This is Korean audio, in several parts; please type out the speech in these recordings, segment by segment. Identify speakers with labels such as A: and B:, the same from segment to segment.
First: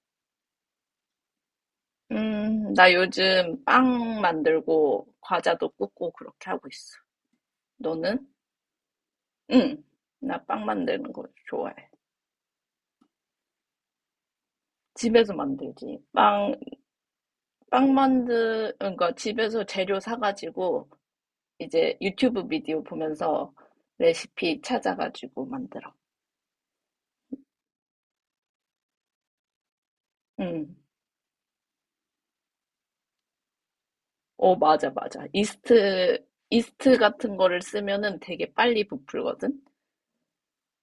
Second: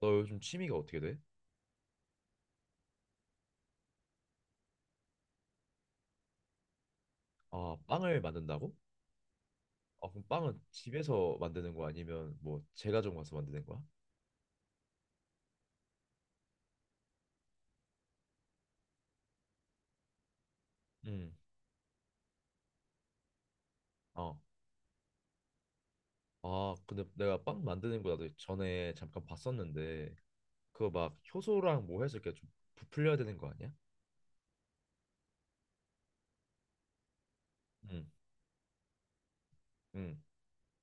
A: 너 요즘 취미가 어떻게 돼?
B: 나 요즘 빵 만들고 과자도 굽고 그렇게 하고 있어.
A: 아, 빵을
B: 너는?
A: 만든다고?
B: 응.
A: 아, 그럼
B: 나
A: 빵은
B: 빵 만드는 거
A: 집에서
B: 좋아해.
A: 만드는 거 아니면 뭐 제과점 가서 만드는 거야?
B: 집에서 만들지. 그러니까 집에서 재료 사가지고
A: 응.
B: 이제 유튜브 비디오 보면서
A: 어.
B: 레시피 찾아가지고 만들어.
A: 아, 근데 내가 빵 만드는 거 나도 전에 잠깐 봤었는데
B: 응.
A: 그거 막 효소랑 뭐 해서 이렇게 좀 부풀려야 되는 거 아니야?
B: 어, 맞아, 맞아. 이스트 같은 거를
A: 응.
B: 쓰면은 되게 빨리 부풀거든?
A: 응.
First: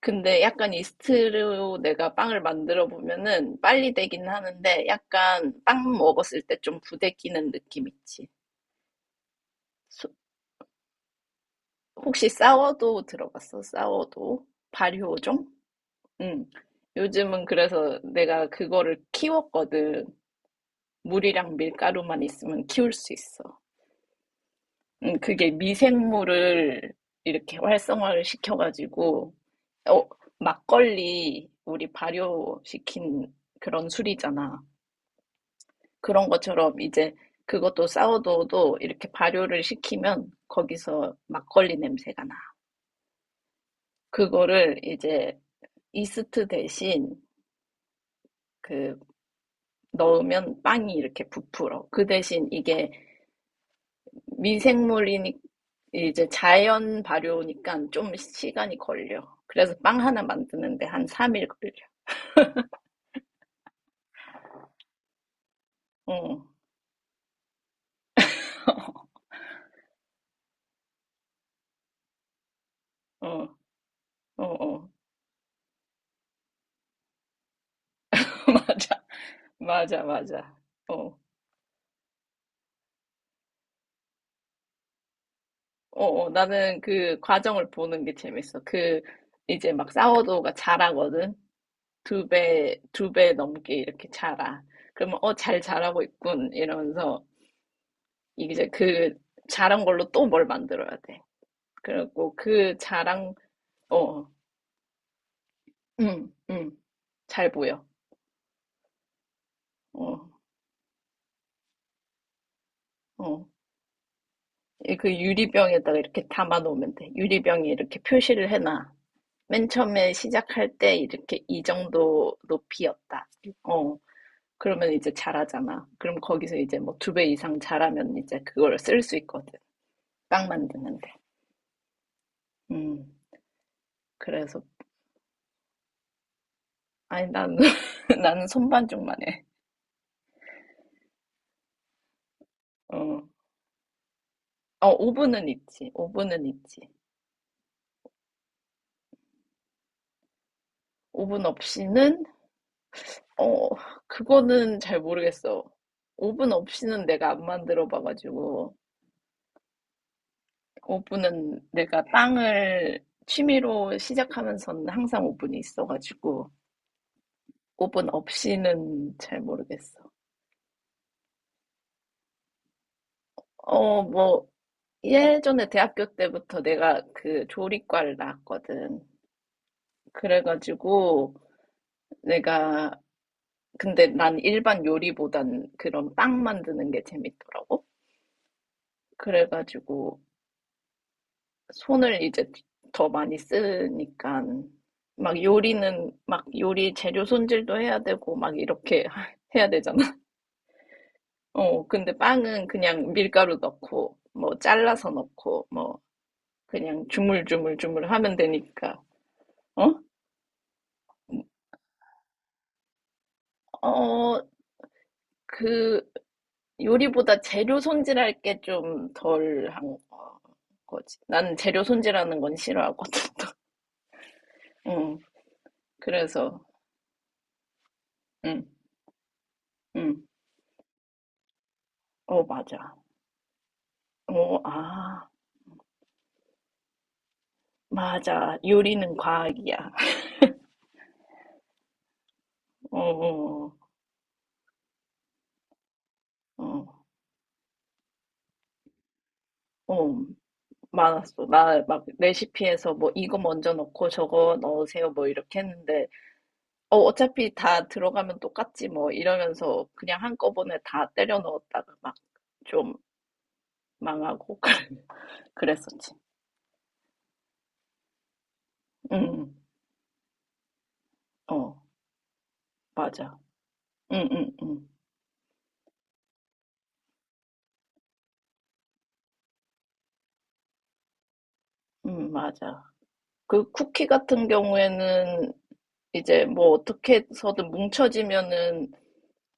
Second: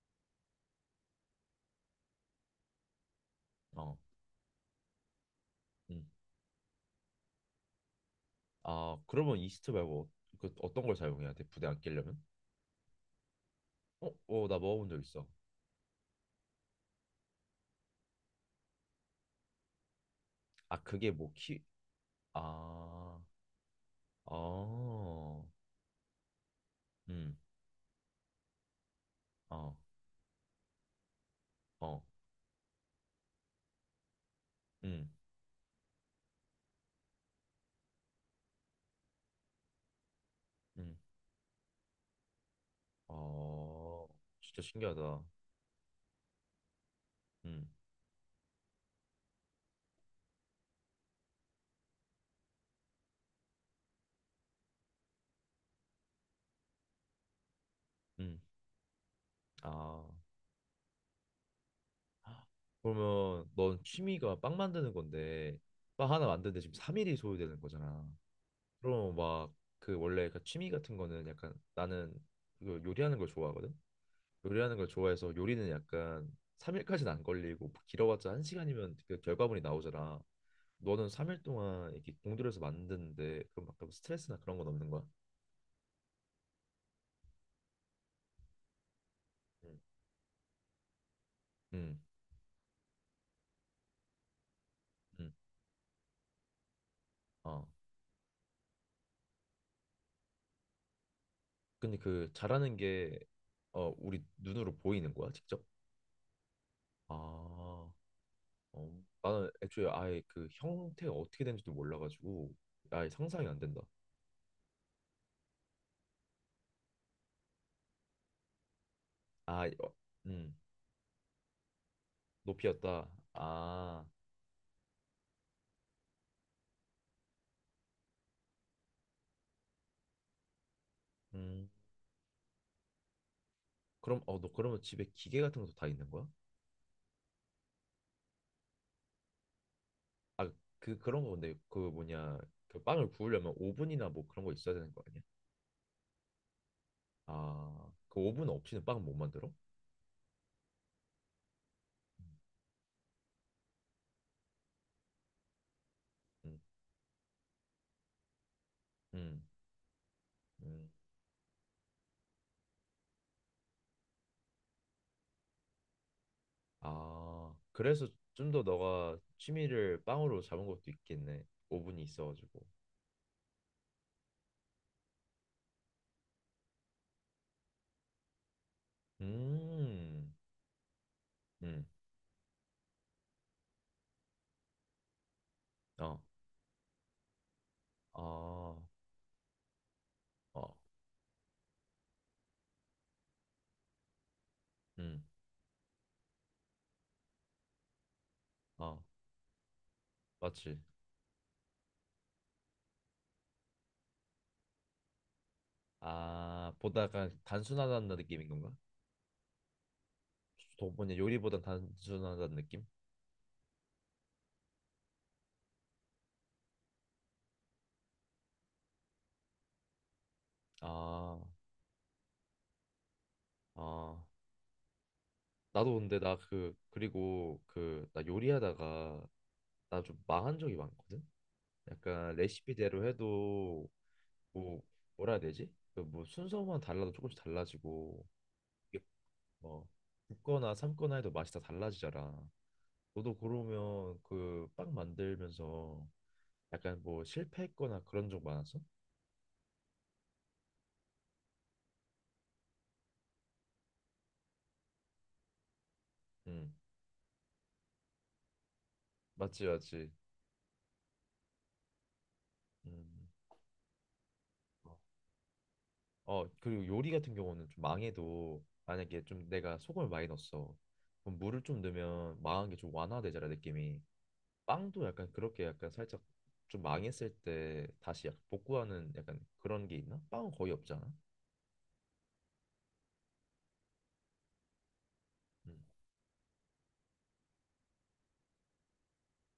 B: 근데 약간 이스트로 내가 빵을 만들어 보면은 빨리
A: 어.
B: 되긴 하는데 약간 빵
A: 응.
B: 먹었을 때 좀 부대끼는 느낌 있지.
A: 아, 그러면 이스트 말고
B: 소-
A: 그 어떤 걸 사용해야 돼? 부대 안 끼려면?
B: 혹시 싸워도 들어봤어?
A: 어,
B: 싸워도?
A: 어, 나 먹어본 적 있어.
B: 발효종? 응. 요즘은 그래서 내가 그거를 키웠거든.
A: 아, 그게 뭐
B: 물이랑
A: 키?
B: 밀가루만 있으면 키울 수
A: 아,
B: 있어. 응,
A: 어,
B: 그게 미생물을
A: 음,
B: 이렇게 활성화를 시켜가지고,
A: 어,
B: 어, 막걸리 우리
A: 어,
B: 발효시킨 그런 술이잖아.
A: 음,
B: 그런 것처럼 이제 그것도 사워도우도 이렇게 발효를 시키면
A: 음.
B: 거기서 막걸리 냄새가 나.
A: 어, 진짜
B: 그거를
A: 신기하다.
B: 이제 이스트 대신
A: 음,
B: 그 넣으면 빵이 이렇게 부풀어. 그 대신 이게 미생물이니 이제 자연 발효니까 좀
A: 음,
B: 시간이 걸려. 그래서 빵
A: 아.
B: 하나 만드는데 한 3일 걸려.
A: 그러면 넌 취미가 빵 만드는 건데, 빵 하나
B: 어,
A: 만드는데 지금 3일이 소요되는 거잖아. 그럼 막 그 원래 그 취미 같은 거는 약간 나는 그 요리하는 걸
B: 어,
A: 좋아하거든.
B: 어,
A: 요리하는 걸
B: 어.
A: 좋아해서 요리는 약간 3일까지는 안 걸리고 뭐 길어봤자 한 시간이면
B: 맞아.
A: 그 결과물이
B: 맞아,
A: 나오잖아.
B: 맞아.
A: 너는
B: 어.
A: 3일 동안 이렇게 공들여서 만드는데 그럼 막그 스트레스나 그런 건 없는 거야?
B: 어어, 나는 그 과정을 보는 게 재밌어. 그,
A: 응.
B: 이제 막 사워도우가 자라거든?
A: 응.
B: 두 배, 두 배 넘게 이렇게 자라. 그러면,
A: 응.
B: 어, 잘 자라고 있군. 이러면서,
A: 어.
B: 이제 그 자란 걸로 또 뭘 만들어야 돼.
A: 근데 그
B: 그리고
A: 잘하는
B: 그
A: 게
B: 자랑,
A: 어, 우리
B: 어,
A: 눈으로 보이는 거야, 직접?
B: 응, 응, 잘
A: 아,
B: 보여.
A: 어, 나는 애초에 아예
B: 어,
A: 그 형태가 어떻게 되는지도 몰라가지고 아예 상상이
B: 어.
A: 안 된다.
B: 이그 유리병에다가 이렇게 담아놓으면 돼. 유리병에 이렇게 표시를 해놔.
A: 아,
B: 맨
A: 어,
B: 처음에
A: 음,
B: 시작할 때 이렇게 이 정도
A: 높이였다.
B: 높이였다. 어.
A: 아,
B: 그러면 이제 잘하잖아. 그럼 거기서 이제 뭐 두 배 이상 잘하면 이제 그걸 쓸 수 있거든. 빵 만드는데.
A: 음,
B: 음,
A: 그럼 어, 너
B: 그래서,
A: 그러면 집에 기계 같은 것도 다 있는 거야?
B: 아니, 나는, 나는 손반죽만 해.
A: 아, 그 그런 거 근데 그 뭐냐, 그 빵을
B: 어,
A: 구우려면 오븐이나 뭐 그런 거 있어야
B: 어,
A: 되는 거 아니야?
B: 오븐은 있지. 오븐은 있지.
A: 아, 그 오븐 없이는 빵 못 만들어?
B: 오븐 없이는,
A: 음,
B: 어, 그거는 잘 모르겠어. 오븐 없이는 내가 안 만들어 봐가지고,
A: 음, 음.
B: 오븐은 내가 빵을 취미로 시작하면서는 항상 오븐이 있어가지고,
A: 아, 그래서
B: 오븐
A: 좀 더
B: 없이는
A: 너가
B: 잘
A: 취미를
B: 모르겠어.
A: 빵으로 잡은 것도 있겠네. 오븐이 있어가지고.
B: 어, 뭐, 예전에 대학교 때부터 내가 그 조리과를 나왔거든.
A: 음,
B: 그래가지고
A: 음,
B: 내가 근데 난 일반 요리보단 그런
A: 어,
B: 빵 만드는 게 재밌더라고.
A: 어,
B: 그래가지고
A: 어,
B: 손을 이제 더 많이 쓰니까
A: 음,
B: 막 요리는 막 요리 재료 손질도 해야 되고 막
A: 어,
B: 이렇게 해야 되잖아.
A: 맞지.
B: 어, 근데 빵은 그냥 밀가루 넣고 뭐 잘라서 넣고 뭐
A: 아, 보다
B: 그냥
A: 약간 단순하다는
B: 주물주물주물 하면
A: 느낌인 건가?
B: 되니까. 어?
A: 뭐냐, 요리보단 단순하다는 느낌?
B: 어, 그 요리보다 재료 손질할 게 좀 덜 한 거지.
A: 아,
B: 나는 재료 손질하는 건 싫어하거든.
A: 아,
B: 응.
A: 나도 근데 나
B: 그래서
A: 그, 그리고 그, 나
B: 응,
A: 요리하다가 나 좀
B: 응.
A: 망한 적이 많거든? 약간
B: 어, 맞아.
A: 레시피대로 해도
B: 어,
A: 뭐
B: 아,
A: 뭐라 해야 되지? 그뭐 순서만 달라도 조금씩 달라지고
B: 맞아.
A: 이게
B: 요리는 과학이야.
A: 뭐 굽거나 삶거나 해도 맛이 다 달라지잖아.
B: 어,
A: 너도
B: 어,
A: 그러면 그 빵 만들면서
B: 어,
A: 약간 뭐 실패했거나 그런 적 많았어?
B: 어. 많았어. 나 막 레시피에서 뭐 이거 먼저 넣고 저거 넣으세요 뭐 이렇게 했는데
A: 응,
B: 어, 어차피 다 들어가면 똑같지 뭐
A: 맞지
B: 이러면서
A: 맞지.
B: 그냥 한꺼번에 다 때려 넣었다가 막 좀
A: 음.
B: 망하고
A: 어.
B: 그랬었지.
A: 어, 그리고 요리 같은 경우는 좀 망해도
B: 응
A: 만약에 좀 내가 소금을 많이 넣었어. 그럼
B: 응.
A: 물을 좀
B: 어,
A: 넣으면 망한 게 좀
B: 맞아.
A: 완화되잖아 느낌이.
B: 응 응 응
A: 빵도 약간 그렇게 약간 살짝 좀 망했을 때 다시 약간 복구하는 약간 그런 게 있나? 빵은 거의 없잖아.
B: 응, 맞아. 그 쿠키 같은 경우에는
A: 음,
B: 이제 뭐 어떻게 해서든 뭉쳐지면은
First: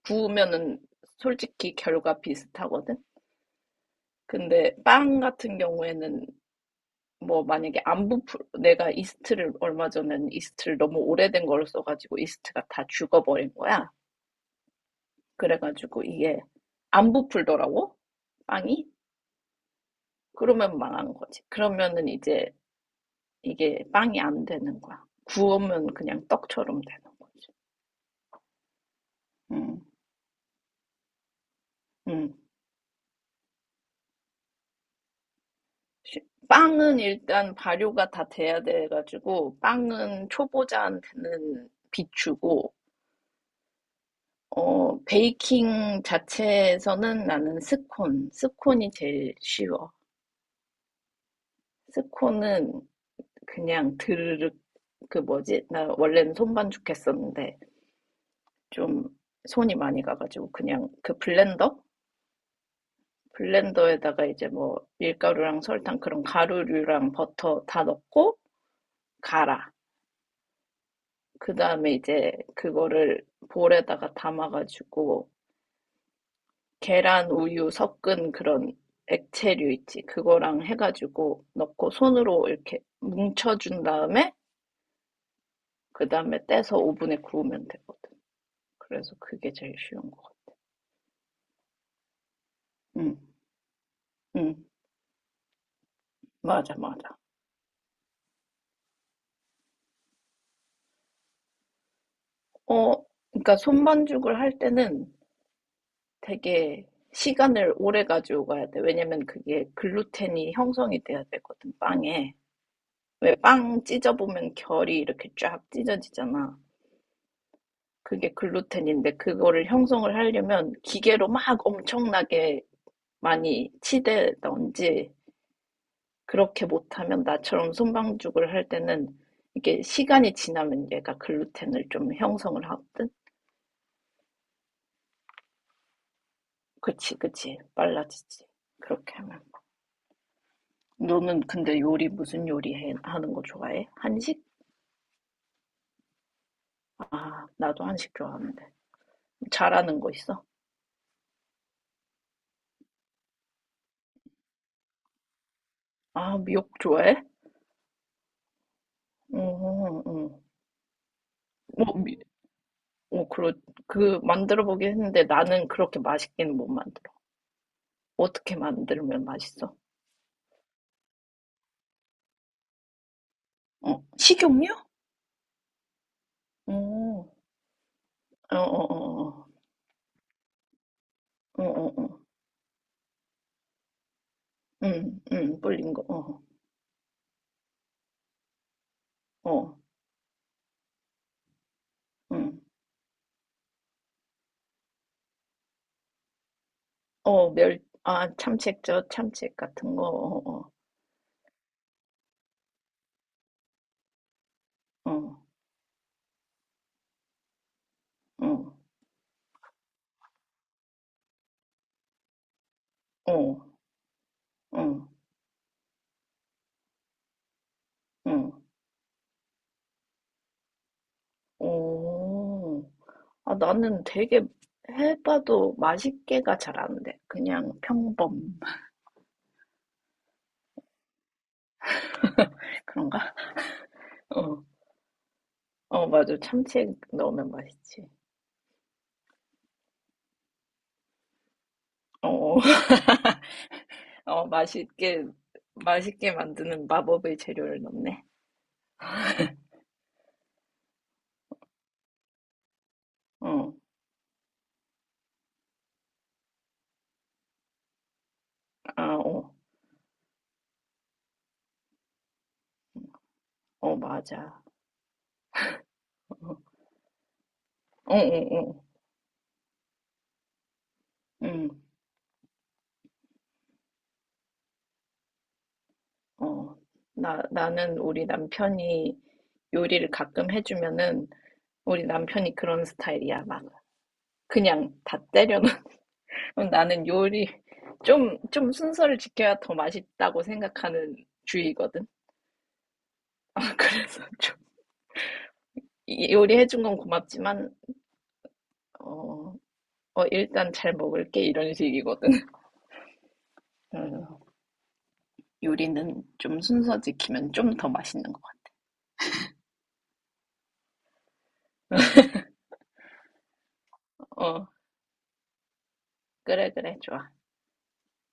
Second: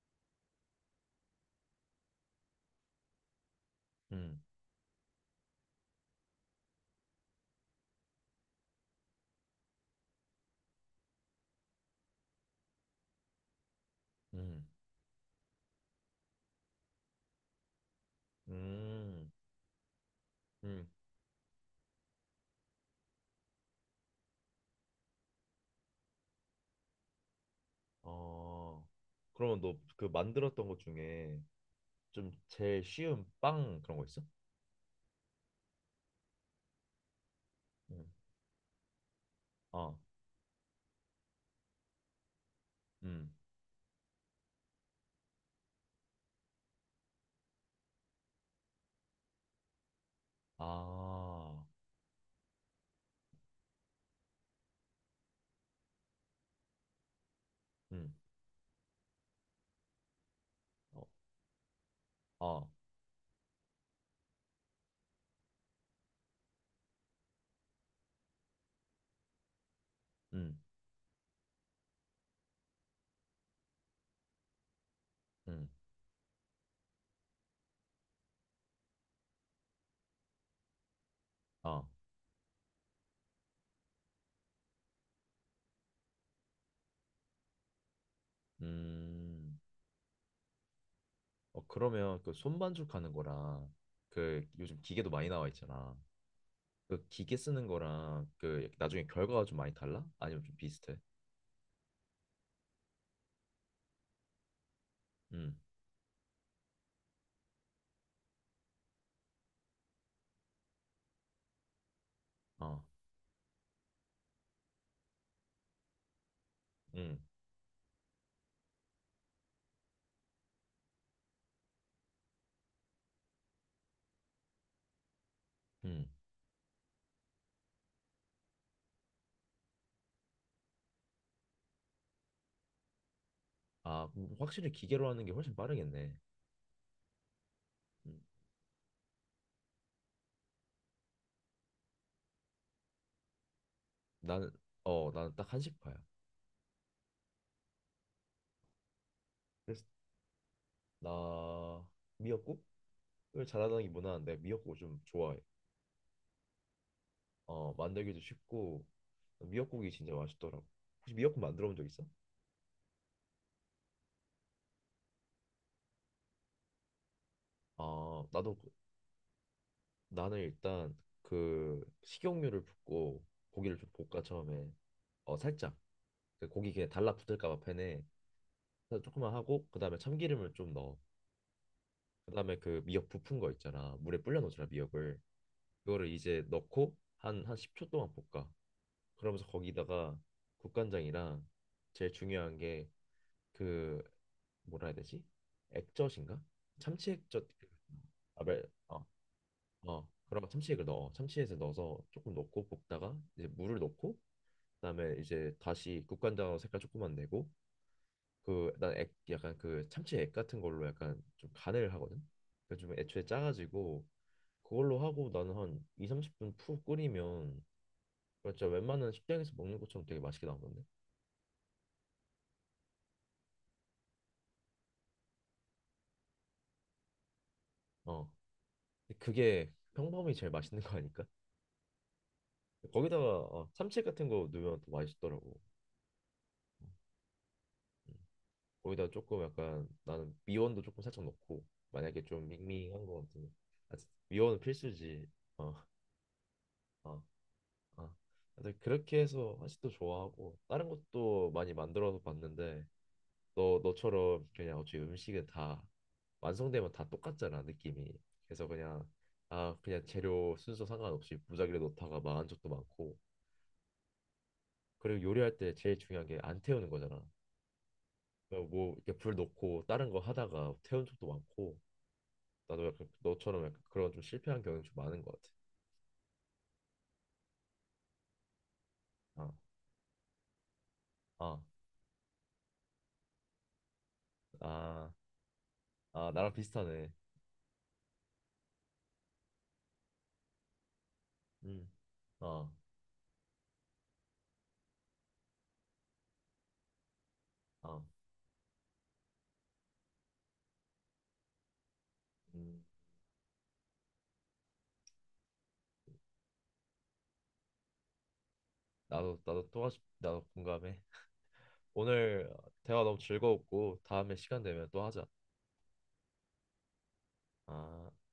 B: 구우면은 솔직히 결과 비슷하거든.
A: 음,
B: 근데 빵 같은 경우에는 뭐 만약에 안 부풀, 내가 이스트를 얼마 전에는 이스트를 너무 오래된 걸 써가지고 이스트가 다 죽어버린 거야.
A: 음,
B: 그래가지고 이게 안 부풀더라고, 빵이.
A: 음,
B: 그러면
A: 음.
B: 망한 거지. 그러면은 이제 이게 빵이 안 되는 거야. 구우면 그냥 떡처럼 되는 거지.
A: 어, 그러면 너
B: 음,
A: 그 만들었던 것 중에
B: 음.
A: 좀 제일 쉬운 빵 그런 거 있어?
B: 빵은 일단
A: 음,
B: 발효가 다 돼야 돼가지고,
A: 어,
B: 빵은 초보자한테는 비추고,
A: 음,
B: 어, 베이킹 자체에서는 나는 스콘, 스콘이 제일 쉬워.
A: 아,
B: 스콘은 그냥 드르륵, 그 뭐지? 나 원래는 손반죽 했었는데,
A: 음,
B: 좀 손이 많이 가가지고, 그냥
A: 어,
B: 그 블렌더?
A: 어,
B: 블렌더에다가 이제 뭐 밀가루랑 설탕 그런 가루류랑 버터 다 넣고 갈아.
A: 음,
B: 그 다음에 이제 그거를 볼에다가 담아가지고
A: 음,
B: 계란 우유 섞은 그런 액체류 있지. 그거랑 해가지고
A: 어,
B: 넣고 손으로 이렇게 뭉쳐준 다음에 그 다음에 떼서 오븐에 구우면 되거든. 그래서 그게
A: 음.
B: 제일 쉬운 거 같아.
A: 어, 그러면 그 손반죽 하는
B: 응,
A: 거랑 그
B: 응,
A: 요즘 기계도 많이 나와 있잖아.
B: 맞아,
A: 그
B: 맞아.
A: 기계 쓰는 거랑 그 나중에 결과가 좀 많이 달라? 아니면 좀 비슷해?
B: 어, 그러니까 손반죽을 할 때는
A: 음,
B: 되게 시간을 오래 가지고 가야 돼. 왜냐면 그게 글루텐이 형성이 돼야 되거든, 빵에.
A: 어,
B: 왜 빵 찢어보면 결이 이렇게 쫙 찢어지잖아.
A: 음,
B: 그게 글루텐인데 그거를 형성을 하려면 기계로 막 엄청나게 많이 치대던지
A: 음.
B: 그렇게 못하면 나처럼 손방죽을 할 때는 이게 시간이 지나면 얘가 글루텐을 좀 형성을 하거든?
A: 아, 확실히 기계로 하는 게 훨씬 빠르겠네.
B: 그치, 그치.
A: 음,
B: 빨라지지. 그렇게 하면. 너는 근데 요리 무슨 요리 해, 하는 거 좋아해? 한식?
A: 나는, 어, 나는 딱 한식파야.
B: 아, 나도 한식 좋아하는데.
A: 그래서
B: 잘하는 거 있어?
A: 나 미역국을 잘하는 게 무난한데 미역국을 좀 좋아해.
B: 아, 미역 좋아해?
A: 어, 만들기도 쉽고 미역국이
B: 응,
A: 진짜
B: 응.
A: 맛있더라고. 혹시 미역국 만들어 본 적
B: 뭐,
A: 있어?
B: 미, 어, 그러, 그, 만들어 보긴 했는데 나는 그렇게 맛있게는 못 만들어.
A: 아,
B: 어떻게
A: 나도
B: 만들면 맛있어?
A: 나는 일단 그 식용유를 붓고 고기를 좀
B: 어,
A: 볶아
B: 식용유?
A: 처음에. 어 살짝 그 고기 그냥
B: 어,
A: 달라붙을까봐 팬에.
B: 어, 어,
A: 그래서 조금만
B: 어,
A: 하고 그 다음에 참기름을 좀 넣어.
B: 어, 어, 어,
A: 그 다음에 그 미역 부푼 거 있잖아, 물에 불려 놓잖아
B: 응,
A: 미역을.
B: 응, 불린 거,
A: 그거를
B: 어,
A: 이제 넣고 한 10초 동안 볶아. 그러면서
B: 어,
A: 거기다가 국간장이랑 제일 중요한
B: 응,
A: 게 그 뭐라 해야 되지, 액젓인가, 참치 액젓.
B: 어, 멸, 아,
A: 아벨.
B: 참치액젓, 참치액 같은 거,
A: 어어 그면
B: 어,
A: 참치액을 넣어, 참치액을 넣어서 조금 넣고 볶다가 이제 물을 넣고
B: 어,
A: 그다음에
B: 어,
A: 이제 다시 국간장으로 색깔 조금만 내고 그난액 약간 그 참치액 같은 걸로 약간 좀 간을 하거든. 그래서 좀 애초에
B: 어,
A: 짜가지고
B: 어,
A: 그걸로
B: 어,
A: 하고 나는 한 2, 30분 푹 끓이면 그거
B: 어.
A: 진짜 웬만한 식당에서 먹는 것처럼 되게 맛있게 나오던데.
B: 어, 아, 나는 되게 해봐도 맛있게가 잘 안 돼. 그냥
A: 어.
B: 평범.
A: 근데 그게 평범히 제일 맛있는 거 아닐까?
B: 그런가?
A: 거기다가 어, 참치액 같은 거
B: 어,
A: 넣으면 더 맛있더라고.
B: 어, 맞아. 참치
A: 음.
B: 넣으면 맛있지.
A: 거기다 조금 약간 나는 미원도 조금 살짝 넣고 만약에 좀
B: 어,
A: 밍밍한 거 같으면. 아,
B: 어,
A: 미원은
B: 맛있게,
A: 필수지. 어,
B: 맛있게 만드는
A: 어.
B: 마법의 재료를
A: 아,
B: 넣네.
A: 근데 그렇게 해서 한식도 좋아하고 다른 것도 많이 만들어서 봤는데
B: 어,
A: 너 너처럼 그냥 어차피 음식은 다 완성되면 다 똑같잖아 느낌이. 그래서 그냥
B: 아, 어,
A: 아 그냥 재료 순서 상관없이 무작위로 넣다가 망한 적도 많고.
B: 어, 맞아.
A: 그리고 요리할 때 제일 중요한 게
B: 어,
A: 안 태우는 거잖아.
B: 어, 어,
A: 그냥
B: 어,
A: 뭐 이렇게 불 놓고 다른 거 하다가 태운 적도
B: 응,
A: 많고 나도 약간 너처럼 약간 그런 좀 실패한 경험이 좀 많은 것 같아.
B: 어. 나는 우리 남편이
A: 아,
B: 요리를 가끔 해주면은
A: 아,
B: 우리 남편이 그런 스타일이야. 막, 그냥
A: 아,
B: 다 때려
A: 아 나랑
B: 그럼 나는
A: 비슷하네.
B: 요리 좀 순서를 지켜야 더 맛있다고 생각하는
A: 음,
B: 주의거든.
A: 아,
B: 그래서 좀 요리해준 건 고맙지만,
A: 아,
B: 어, 어, 일단 잘 먹을게 이런 식이거든.
A: 음.
B: 어, 요리는 좀 순서 지키면 좀 더 맛있는 것
A: 나도 나도 나도 공감해. 오늘 대화 너무 즐거웠고 다음에
B: 같아.
A: 시간
B: 어,
A: 되면 또 하자.
B: 그래, 그래, 좋아.
A: 아.